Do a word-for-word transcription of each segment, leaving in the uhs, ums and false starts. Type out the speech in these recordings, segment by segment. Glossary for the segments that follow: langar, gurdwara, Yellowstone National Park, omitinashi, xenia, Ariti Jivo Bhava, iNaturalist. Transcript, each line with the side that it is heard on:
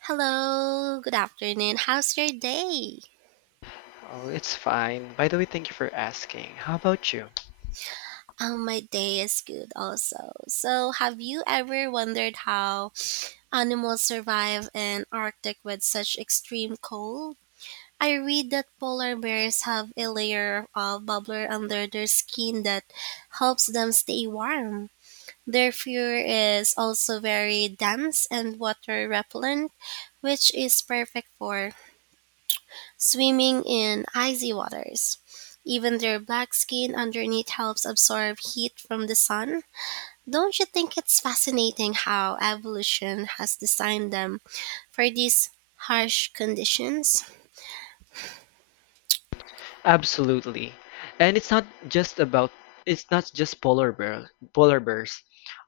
right: Hello, good afternoon. How's your day?
left: Oh, it's fine. By the way, thank you for asking. How about you?
right: Um, my day is good also. So, have you ever wondered how animals survive in Arctic with such extreme cold? I read that polar bears have a layer of bubbler under their skin that helps them stay warm. Their fur is also very dense and water repellent, which is perfect for swimming in icy waters. Even their black skin underneath helps absorb heat from the sun. Don't you think it's fascinating how evolution has designed them for these harsh conditions?
left: Absolutely. And it's not just about it's not just polar bear, polar bears.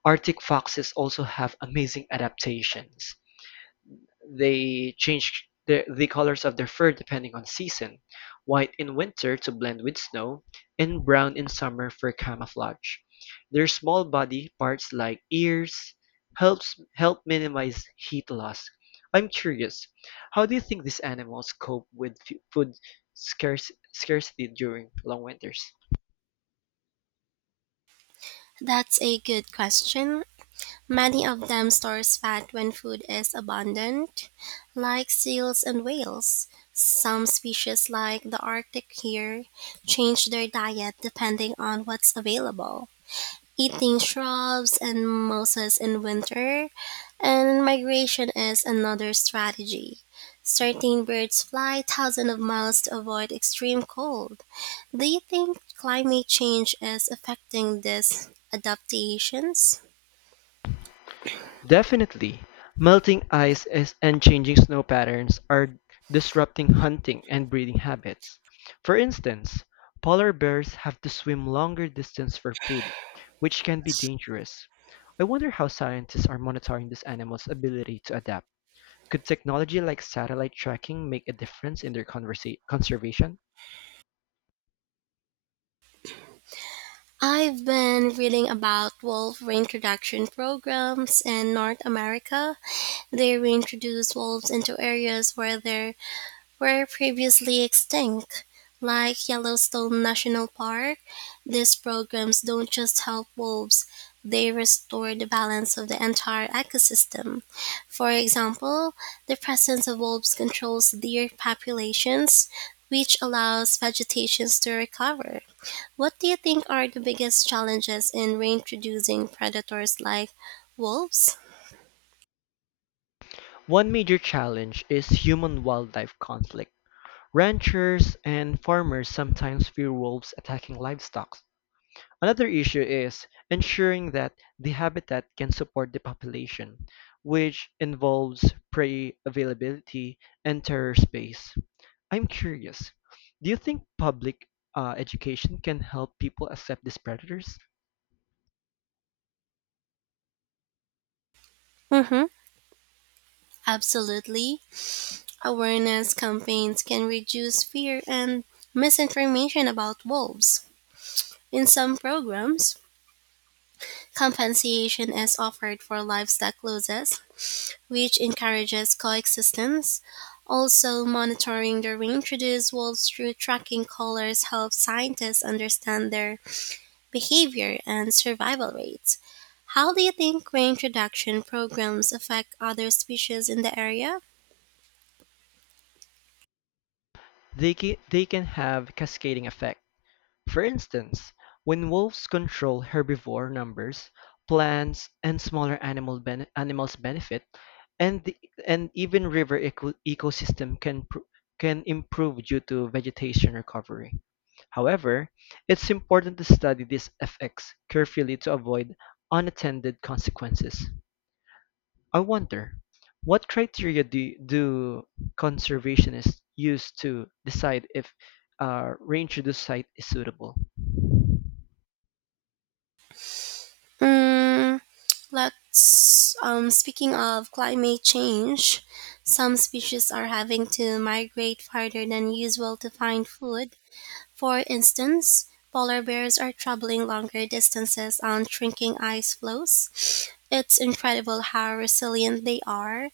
left: Arctic foxes also have amazing adaptations. They change the, the colors of their fur depending on season, white in winter to blend with snow, and brown in summer for camouflage. Their small body parts like ears helps help minimize heat loss. I'm curious, how do you think these animals cope with fu- food scarce, scarcity during long winters?
right: That's a good question. Many of them store fat when food is abundant, like seals and whales. Some species, like the Arctic here, change their diet depending on what's available, eating shrubs and mosses in winter, and migration is another strategy. Certain birds fly thousands of miles to avoid extreme cold. Do you think climate change is affecting these adaptations?
left: Definitely, melting ice is, and changing snow patterns are disrupting hunting and breeding habits. For instance, polar bears have to swim longer distance for food, which can be dangerous. I wonder how scientists are monitoring this animal's ability to adapt. Could technology like satellite tracking make a difference in their conversa- conservation?
right: I've been reading about wolf reintroduction programs in North America. They reintroduce wolves into areas where their were previously extinct. Like Yellowstone National Park, these programs don't just help wolves, they restore the balance of the entire ecosystem. For example, the presence of wolves controls deer populations, which allows vegetations to recover. What do you think are the biggest challenges in reintroducing predators like wolves?
left: One major challenge is human-wildlife conflict. Ranchers and farmers sometimes fear wolves attacking livestock. Another issue is ensuring that the habitat can support the population, which involves prey availability and terror space. I'm curious, do you think public uh, education can help people accept these predators?
right: Mm-hmm. Absolutely. Awareness campaigns can reduce fear and misinformation about wolves. In some programs, compensation is offered for livestock losses, which encourages coexistence. Also, monitoring the reintroduced wolves through tracking collars helps scientists understand their behavior and survival rates. How do you think reintroduction programs affect other species in the area?
left: They can, they can have cascading effect. For instance, when wolves control herbivore numbers, plants and smaller animal bene- animals benefit, and the, and even river eco- ecosystem can pr- can improve due to vegetation recovery. However, it's important to study these effects carefully to avoid unattended consequences. I wonder, what criteria do, do conservationists use to decide if uh, reintroduced site is suitable?
right: Mm, let's um, speaking of climate change, some species are having to migrate farther than usual to find food, for instance, polar bears are traveling longer distances on shrinking ice floes. It's incredible how resilient they are,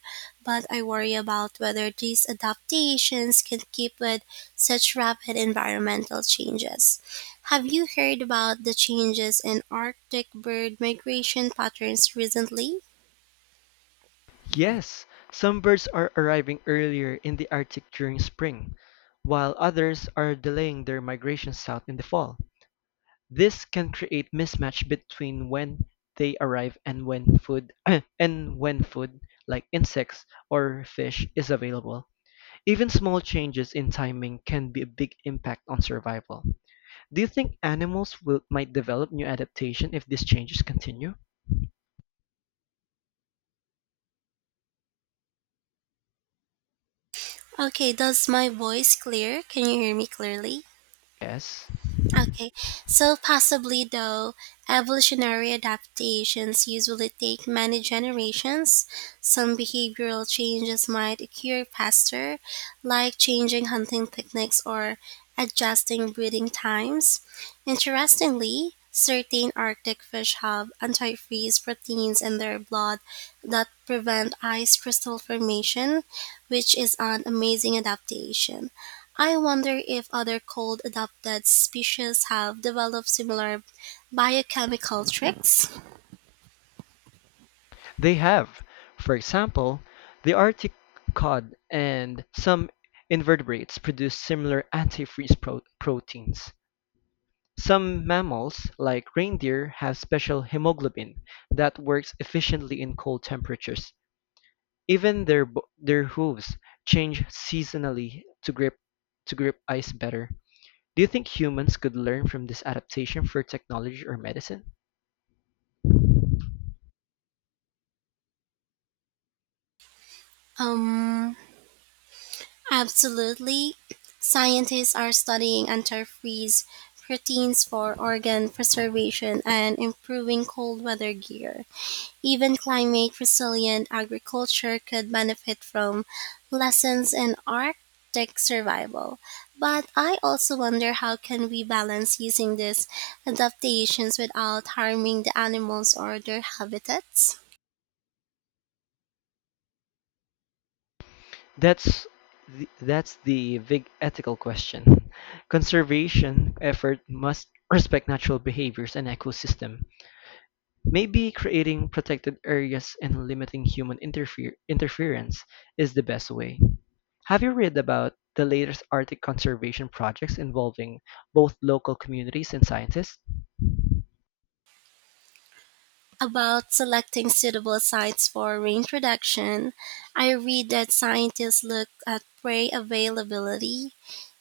right: but I worry about whether these adaptations can keep with such rapid environmental changes. Have you heard about the changes in Arctic bird migration patterns recently?
left: Yes, some birds are arriving earlier in the Arctic during spring, while others are delaying their migration south in the fall. This can create mismatch between when they arrive and when food and when food like insects or fish is available. Even small changes in timing can be a big impact on survival. Do you think animals will might develop new adaptation if these changes continue?
right: Okay, does my voice clear? Can you hear me clearly?
left: Yes,
right: Okay, so possibly though, evolutionary adaptations usually take many generations. Some behavioral changes might occur faster, like changing hunting techniques or adjusting breeding times. Interestingly, certain Arctic fish have antifreeze proteins in their blood that prevent ice crystal formation, which is an amazing adaptation. I wonder if other cold adapted species have developed similar biochemical tricks.
left: they have. For example, the Arctic cod and some invertebrates produce similar antifreeze pro- proteins. Some mammals, like reindeer, have special hemoglobin that works efficiently in cold temperatures. Even their bo- their hooves change seasonally to grip to grip ice better. Do you think humans could learn from this adaptation for technology or medicine?
right: Um, Absolutely. Scientists are studying antifreeze proteins for organ preservation and improving cold weather gear. Even climate resilient agriculture could benefit from lessons in Arctic survival. But I also wonder how can we balance using these adaptations without harming the animals or their habitats?
left: That's the, that's the big ethical question. Conservation effort must respect natural behaviors and ecosystem. Maybe creating protected areas and limiting human interfere- interference is the best way. Have you read about the latest Arctic conservation projects involving both local communities and scientists?
right: About selecting suitable sites for reintroduction, I read that scientists look at prey availability,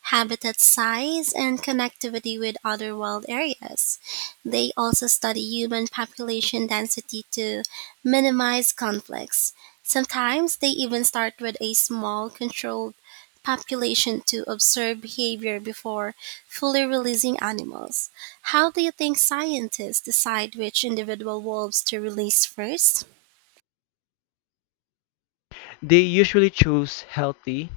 right: habitat size, and connectivity with other wild areas. They also study human population density to minimize conflicts. Sometimes they even start with a small controlled population to observe behavior before fully releasing animals. How do you think scientists decide which individual wolves to release first?
left: They usually choose healthy,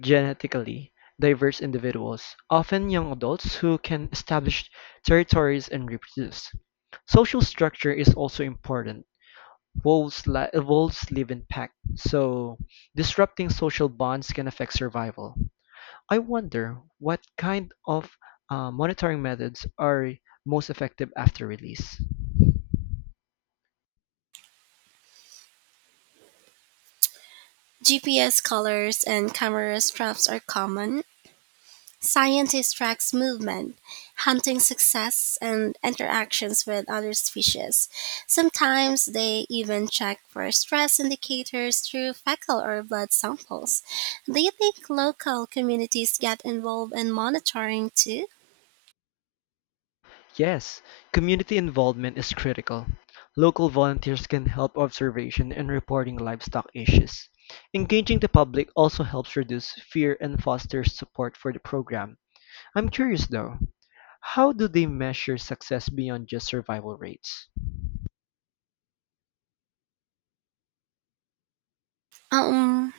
left: genetically diverse individuals, often young adults who can establish territories and reproduce. Social structure is also important. Wolves, li- wolves live in packs, so disrupting social bonds can affect survival. I wonder what kind of uh, monitoring methods are most effective after release.
right: G P S collars and camera straps are common. Scientists track movement, hunting success, and interactions with other species. Sometimes they even check for stress indicators through fecal or blood samples. Do you think local communities get involved in monitoring too?
left: Yes, community involvement is critical. Local volunteers can help observation and reporting livestock issues. Engaging the public also helps reduce fear and fosters support for the program. I'm curious though, how do they measure success beyond just survival rates?
right: Um,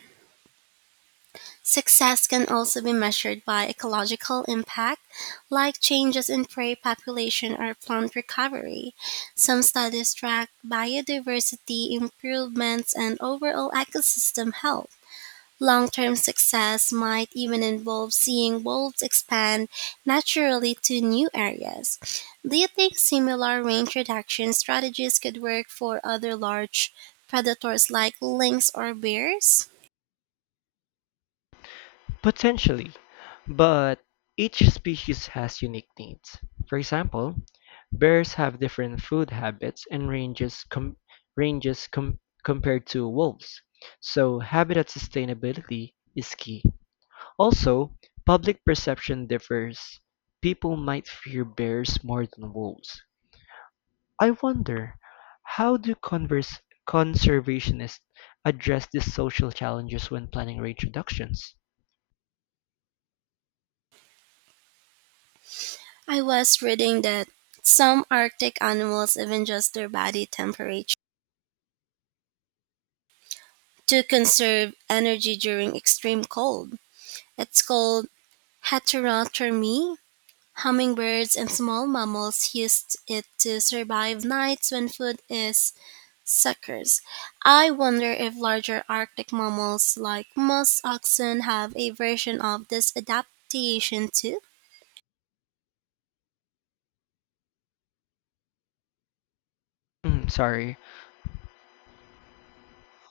right: Success can also be measured by ecological impact, like changes in prey population or plant recovery. Some studies track biodiversity improvements and overall ecosystem health. Long term success might even involve seeing wolves expand naturally to new areas. Do you think similar range reduction strategies could work for other large predators like lynx or bears?
left: Potentially, but each species has unique needs. For example, bears have different food habits and ranges com- ranges com- compared to wolves. So, habitat sustainability is key. Also, public perception differs. People might fear bears more than wolves. I wonder, how do converse conservationists address these social challenges when planning reintroductions?
right: I was reading that some Arctic animals even adjust their body temperature to conserve energy during extreme cold. It's called heterothermy. Hummingbirds and small mammals used it to survive nights when food is scarce. I wonder if larger Arctic mammals like musk oxen have a version of this adaptation too.
left: Mm, sorry.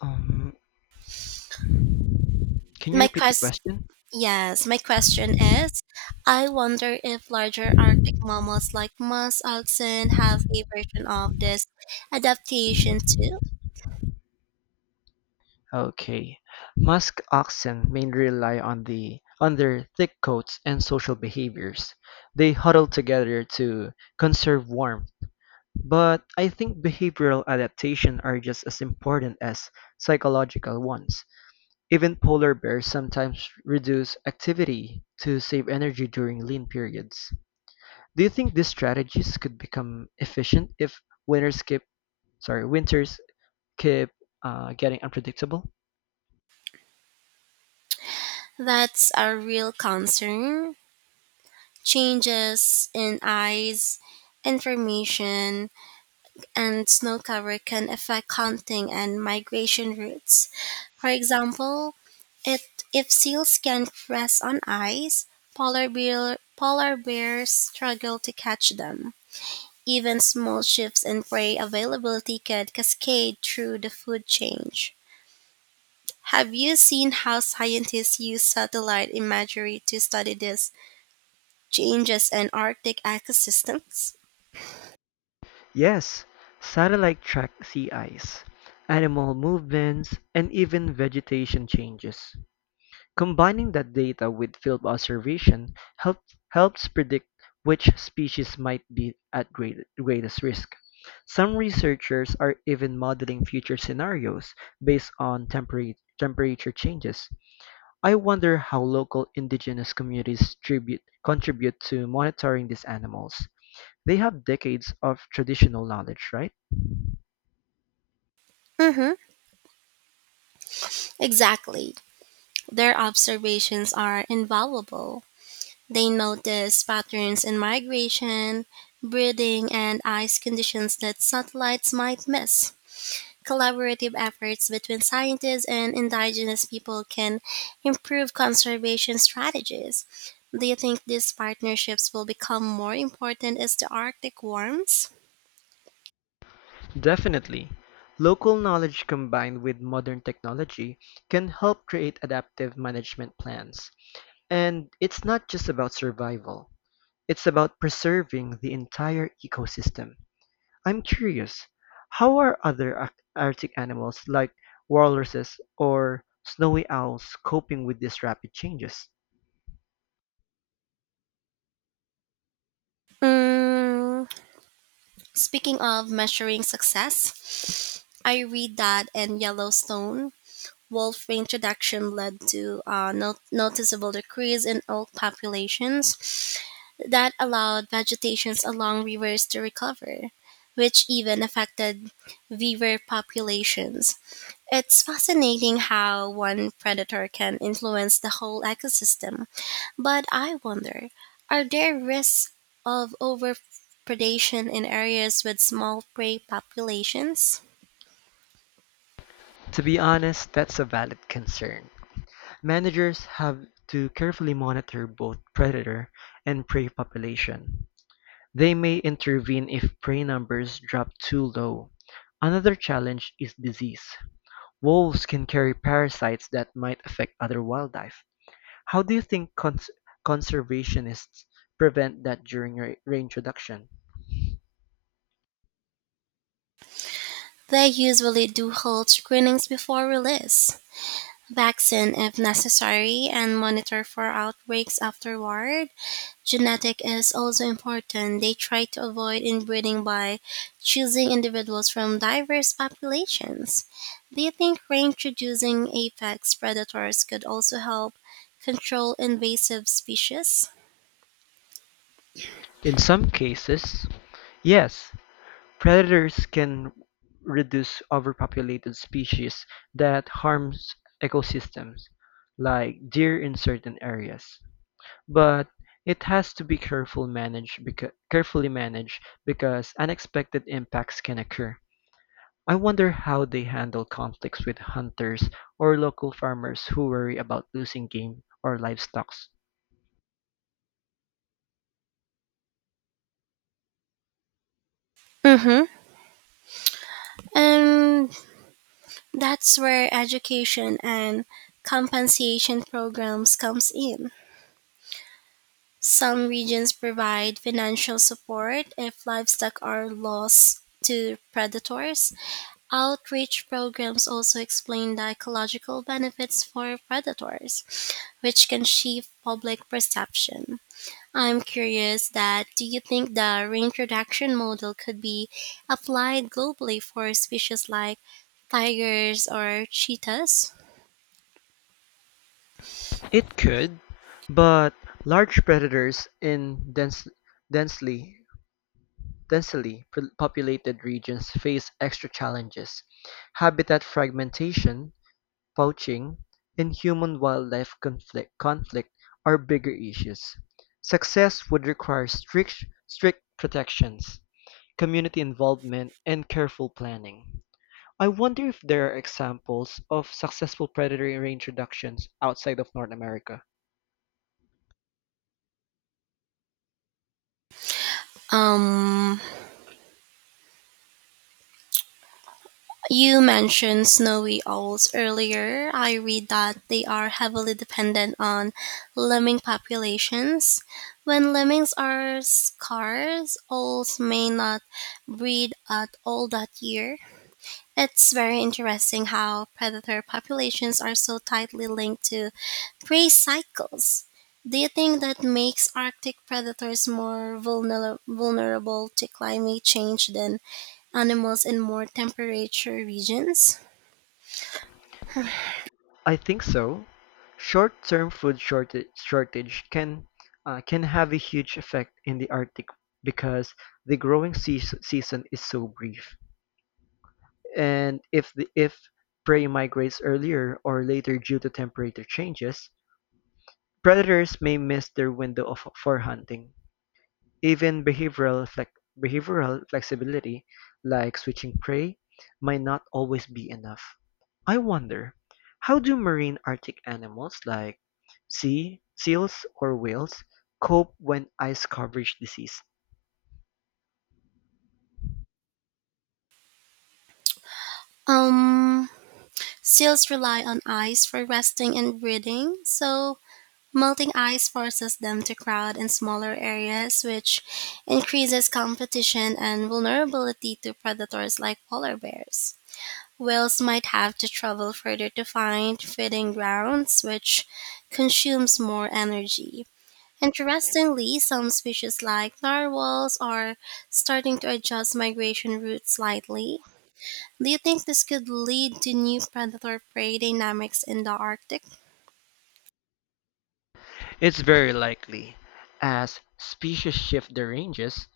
left: Um, Can you
right: My
left: repeat the
right: quest
left: question?
right: Yes, my question is I wonder if larger Arctic mammals like musk oxen have a version of this adaptation too.
left: Okay. Musk oxen mainly rely on the on their thick coats and social behaviors. They huddle together to conserve warmth, but I think behavioral adaptation are just as important as psychological ones. Even polar bears sometimes reduce activity to save energy during lean periods. Do you think these strategies could become efficient if winters keep sorry, winters keep uh, getting unpredictable?
right: That's a real concern. Changes in ice, information, and snow cover can affect hunting and migration routes. For example, it, if seals can rest on ice, polar, bear, polar bears struggle to catch them. Even small shifts in prey availability can cascade through the food chain. Have you seen how scientists use satellite imagery to study these changes in Arctic ecosystems?
left: Yes, satellite track sea ice, animal movements, and even vegetation changes. Combining that data with field observation help, helps predict which species might be at great, greatest risk. Some researchers are even modeling future scenarios based on tempera- temperature changes. I wonder how local indigenous communities tribute, contribute to monitoring these animals. They have decades of traditional knowledge, right?
right: Mm-hmm. Exactly. Their observations are invaluable. They notice patterns in migration, breeding, and ice conditions that satellites might miss. Collaborative efforts between scientists and indigenous people can improve conservation strategies. Do you think these partnerships will become more important as the Arctic warms?
left: Definitely, local knowledge combined with modern technology can help create adaptive management plans. And it's not just about survival, it's about preserving the entire ecosystem. I'm curious, how are other ar- Arctic animals like walruses or snowy owls coping with these rapid changes?
right: Mm, Speaking of measuring success, I read that in Yellowstone, wolf reintroduction led to a no- noticeable decrease in elk populations that allowed vegetations along rivers to recover, which even affected beaver populations. It's fascinating how one predator can influence the whole ecosystem, but I wonder are there risks of overpredation in areas with small prey populations?
left: To be honest, that's a valid concern. Managers have to carefully monitor both predator and prey population. They may intervene if prey numbers drop too low. Another challenge is disease. Wolves can carry parasites that might affect other wildlife. How do you think cons- conservationists prevent that during reintroduction?
right: They usually do hold screenings before release, vaccine if necessary, and monitor for outbreaks afterward. Genetic is also important. They try to avoid inbreeding by choosing individuals from diverse populations. Do you think reintroducing apex predators could also help control invasive species?
left: In some cases, yes, predators can reduce overpopulated species that harms ecosystems, like deer in certain areas. But it has to be careful managed becau- carefully managed because unexpected impacts can occur. I wonder how they handle conflicts with hunters or local farmers who worry about losing game or livestock.
right: Mm-hmm. And that's where education and compensation programs comes in. Some regions provide financial support if livestock are lost to predators. Outreach programs also explain the ecological benefits for predators, which can shift public perception. I'm curious that do you think the reintroduction model could be applied globally for species like tigers or cheetahs?
left: It could, but large predators in dense, densely densely populated regions face extra challenges. Habitat fragmentation, Poaching and human-wildlife conflict conflict are bigger issues; success would require strict strict protections, community involvement, and careful planning. I wonder if there are examples of successful predatory range reductions outside of North America.
right: Um You mentioned snowy owls earlier. I read that they are heavily dependent on lemming populations. When lemmings are scarce, owls may not breed at all that year. It's very interesting how predator populations are so tightly linked to prey cycles. Do you think that makes Arctic predators more vulner- vulnerable to climate change than animals in more temperature regions?
left: I think so. Short-term food shortage, shortage can uh, can have a huge effect in the Arctic because the growing sea season is so brief. And if the if prey migrates earlier or later due to temperature changes, predators may miss their window of, for hunting. Even behavioral flex, behavioral flexibility, like switching prey, might not always be enough. I wonder, how do marine Arctic animals like sea seals or whales cope when ice coverage disease?
right: Um, Seals rely on ice for resting and breeding, so melting ice forces them to crowd in smaller areas, which increases competition and vulnerability to predators like polar bears. Whales might have to travel further to find feeding grounds, which consumes more energy. Interestingly, some species like narwhals are starting to adjust migration routes slightly. Do you think this could lead to new predator prey dynamics in the Arctic?
left: It's very likely, as species shift their ranges,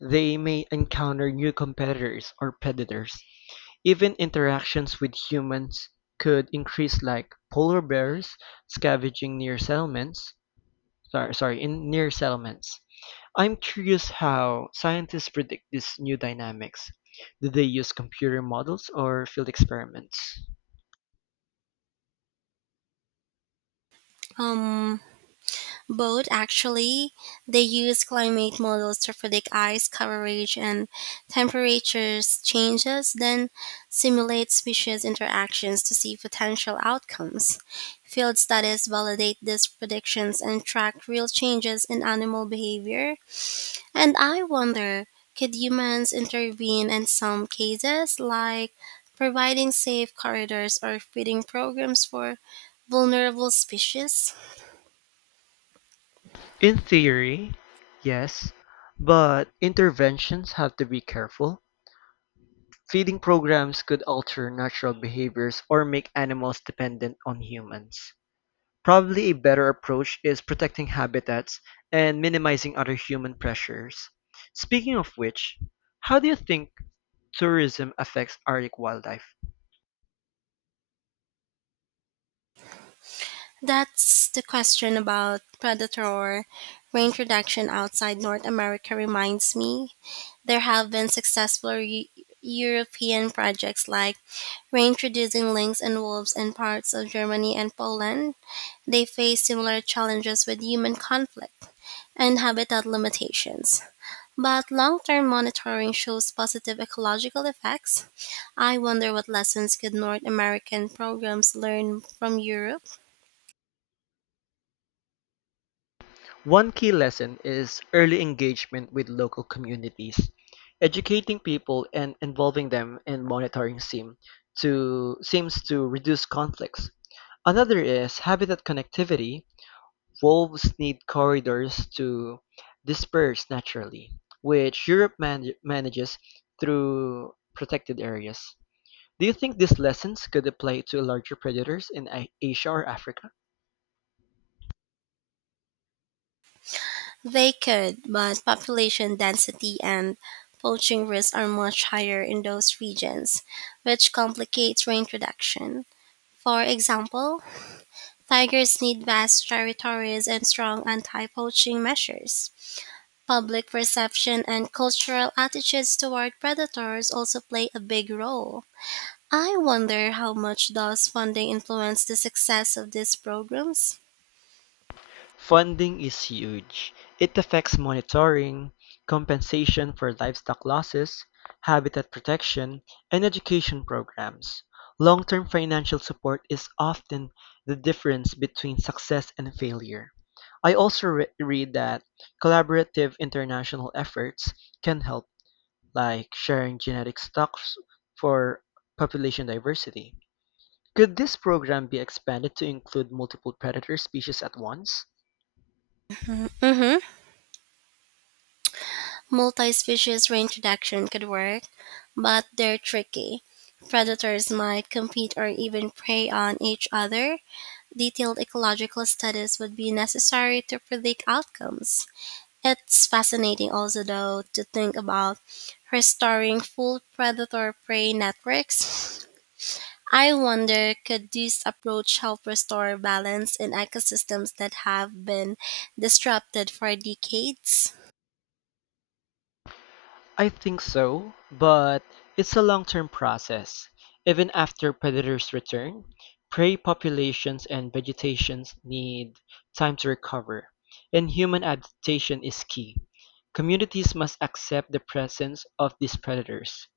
left: They may encounter new competitors or predators; even interactions with humans could increase like polar bears scavenging near settlements. Sorry, sorry, in near settlements. I'm curious how scientists predict these new dynamics. Do they use computer models or field experiments?
right: Um, Both actually. They use climate models to predict ice coverage and temperatures changes, then simulate species interactions to see potential outcomes. Field studies validate these predictions and track real changes in animal behavior. And I wonder, could humans intervene in some cases, like providing safe corridors or feeding programs for vulnerable species?
left: In theory, yes, but interventions have to be careful. Feeding programs could alter natural behaviors or make animals dependent on humans. Probably a better approach is protecting habitats and minimizing other human pressures. Speaking of which, how do you think tourism affects Arctic wildlife?
right: That's the question about predator reintroduction outside North America reminds me. There have been successful Eu- European projects like reintroducing lynx and wolves in parts of Germany and Poland. They face similar challenges with human conflict and habitat limitations. But long term monitoring shows positive ecological effects. I wonder what lessons could North American programs learn from Europe?
left: One key lesson is early engagement with local communities. Educating people and involving them in monitoring seem to seems to reduce conflicts. Another is habitat connectivity. Wolves need corridors to disperse naturally, which Europe man- manages through protected areas. Do you think these lessons could apply to larger predators in A- Asia or Africa?
right: They could, but population density and poaching risks are much higher in those regions, which complicates reintroduction. For example, tigers need vast territories and strong anti poaching measures. Public perception and cultural attitudes toward predators also play a big role. I wonder how much does funding influence the success of these programs?
left: Funding is huge. It affects monitoring, compensation for livestock losses, habitat protection, and education programs. Long-term financial support is often the difference between success and failure. I also re- read that collaborative international efforts can help, like sharing genetic stocks for population diversity. Could this program be expanded to include multiple predator species at once?
right: Mm-hmm. Multi-species reintroduction could work, but they're tricky. Predators might compete or even prey on each other. Detailed ecological studies would be necessary to predict outcomes. It's fascinating also though to think about restoring full predator prey networks. I wonder could this approach help restore balance in ecosystems that have been disrupted for decades?
left: I think so, but it's a long-term process. Even after predators return, prey populations and vegetations need time to recover, and human adaptation is key. Communities must accept the presence of these predators.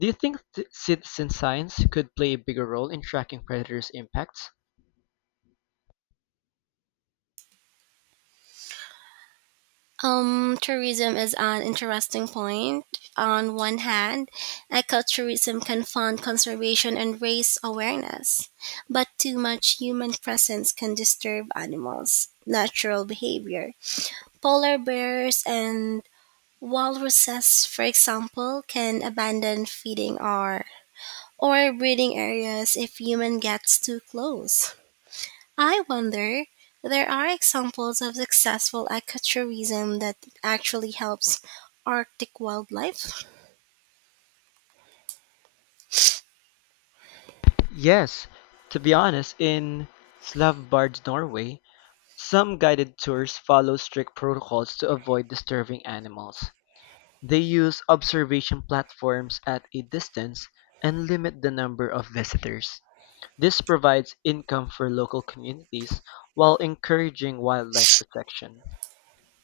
left: Do you think th- citizen science could play a bigger role in tracking predators' impacts?
right: Um, tourism is an interesting point. On one hand, ecotourism can fund conservation and raise awareness, but too much human presence can disturb animals' natural behavior. Polar bears and walruses, for example, can abandon feeding or, or breeding areas if human gets too close. I wonder, there are examples of successful ecotourism that actually helps Arctic wildlife?
left: Yes, to be honest, in Slavbard, Norway, some guided tours follow strict protocols to avoid disturbing animals; they use observation platforms at a distance and limit the number of visitors. This provides income for local communities while encouraging wildlife protection.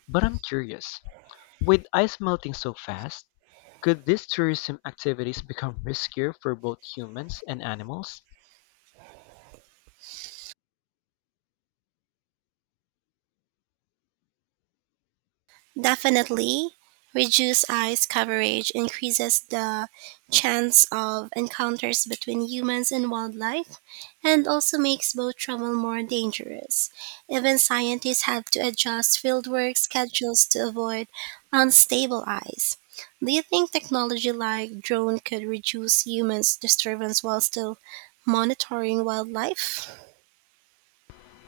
left: But I'm curious, with ice melting so fast, could these tourism activities become riskier for both humans and animals?
right: Definitely, reduced eyes coverage increases the chance of encounters between humans and wildlife and also makes boat travel more dangerous. Even scientists have to adjust fieldwork schedules to avoid unstable eyes. Do you think technology like drone could reduce humans' disturbance while still monitoring wildlife?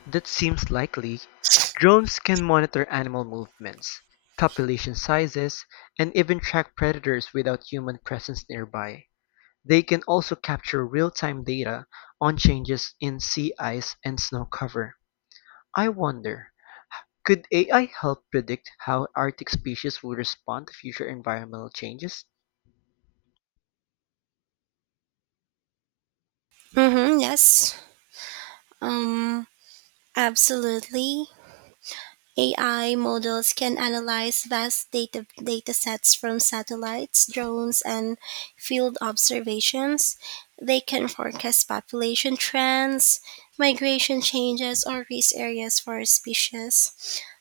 left: That seems likely. Drones can monitor animal movements, population sizes, and even track predators without human presence nearby. They can also capture real-time data on changes in sea ice and snow cover. I wonder, could A I help predict how Arctic species will respond to future environmental changes?
right: Mm-hmm, yes. Um, Absolutely. A I models can analyze vast data, data sets from satellites, drones, and field observations. They can forecast population trends, migration changes, or risk areas for a species.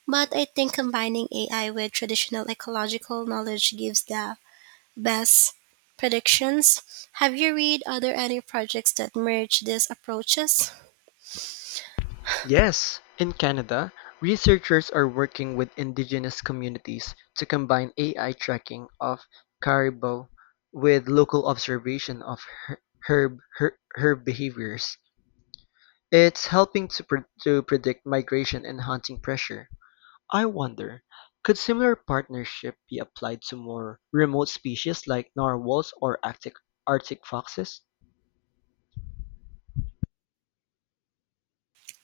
right: But I think combining A I with traditional ecological knowledge gives the best predictions. Have you read other any projects that merge these approaches?
left: Yes, in Canada, researchers are working with indigenous communities to combine A I tracking of caribou with local observation of her- herb, her- herb behaviors. It's helping to, pre- to predict migration and hunting pressure. I wonder, could similar partnership be applied to more remote species like narwhals or Arctic, Arctic foxes?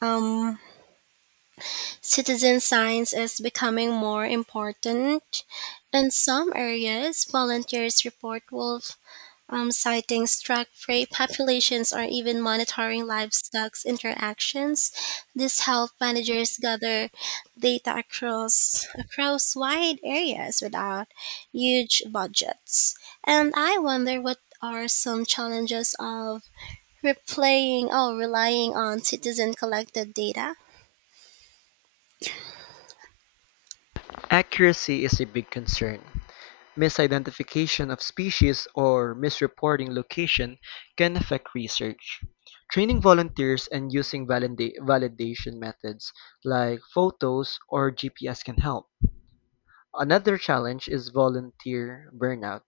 right: Um, Citizen science is becoming more important. In some areas, volunteers report wolf um, sightings, track prey populations, or even monitoring livestock's interactions. This helps managers gather data across across wide areas without huge budgets. And I wonder what are some challenges of replaying or relying on citizen collected data.
left: Accuracy is a big concern. Misidentification of species or misreporting location can affect research. Training volunteers and using valida- validation methods like photos or G P S can help. Another challenge is volunteer burnout.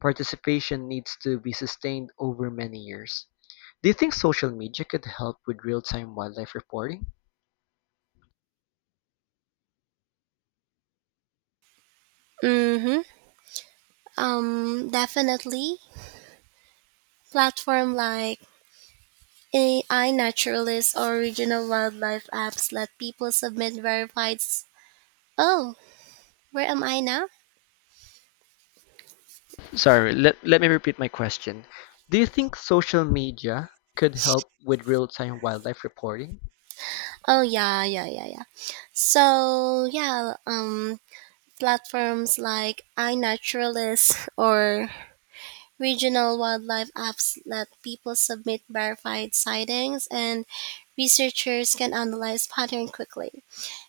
left: Participation needs to be sustained over many years. Do you think social media could help with real time wildlife reporting?
right: Mm-hmm. Um, definitely. Platform like A I Naturalist or regional wildlife apps let people submit verified. s- Oh, where am I now?
left: Sorry, let, let me repeat my question. Do you think social media could help with real time wildlife reporting?
right: Oh, yeah, yeah, yeah, yeah. So yeah, um, platforms like iNaturalist or regional wildlife apps let people submit verified sightings, and researchers can analyze pattern quickly.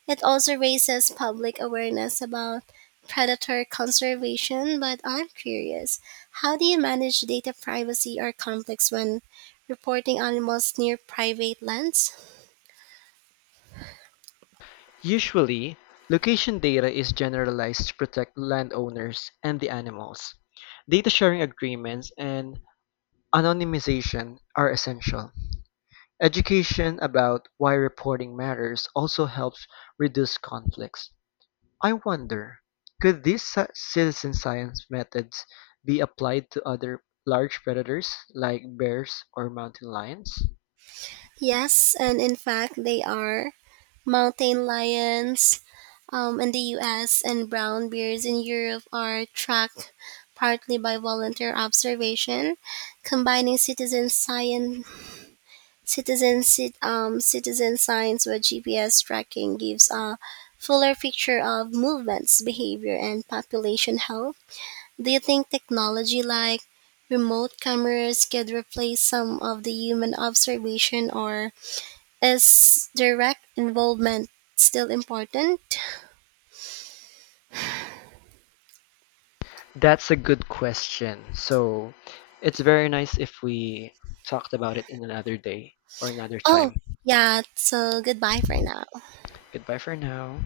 right: It also raises public awareness about predator conservation, but I'm curious how do you manage data privacy or conflicts when reporting animals near private lands?
left: Usually, location data is generalized to protect landowners and the animals. Data sharing agreements and anonymization are essential. Education about why reporting matters also helps reduce conflicts. I wonder, could these ci- citizen science methods be applied to other large predators like bears or mountain lions?
right: Yes, and in fact, they are mountain lions um, in the U S and brown bears in Europe are tracked partly by volunteer observation, combining citizen science Citizen cit- um, citizen signs with G P S tracking gives a fuller picture of movements, behavior, and population health. Do you think technology like remote cameras could replace some of the human observation, or is direct involvement still important?
left: That's a good question. So it's very nice if we talked about it in another day or another
right: Oh,
left: time.
right: yeah. So goodbye for now.
left: Goodbye for now.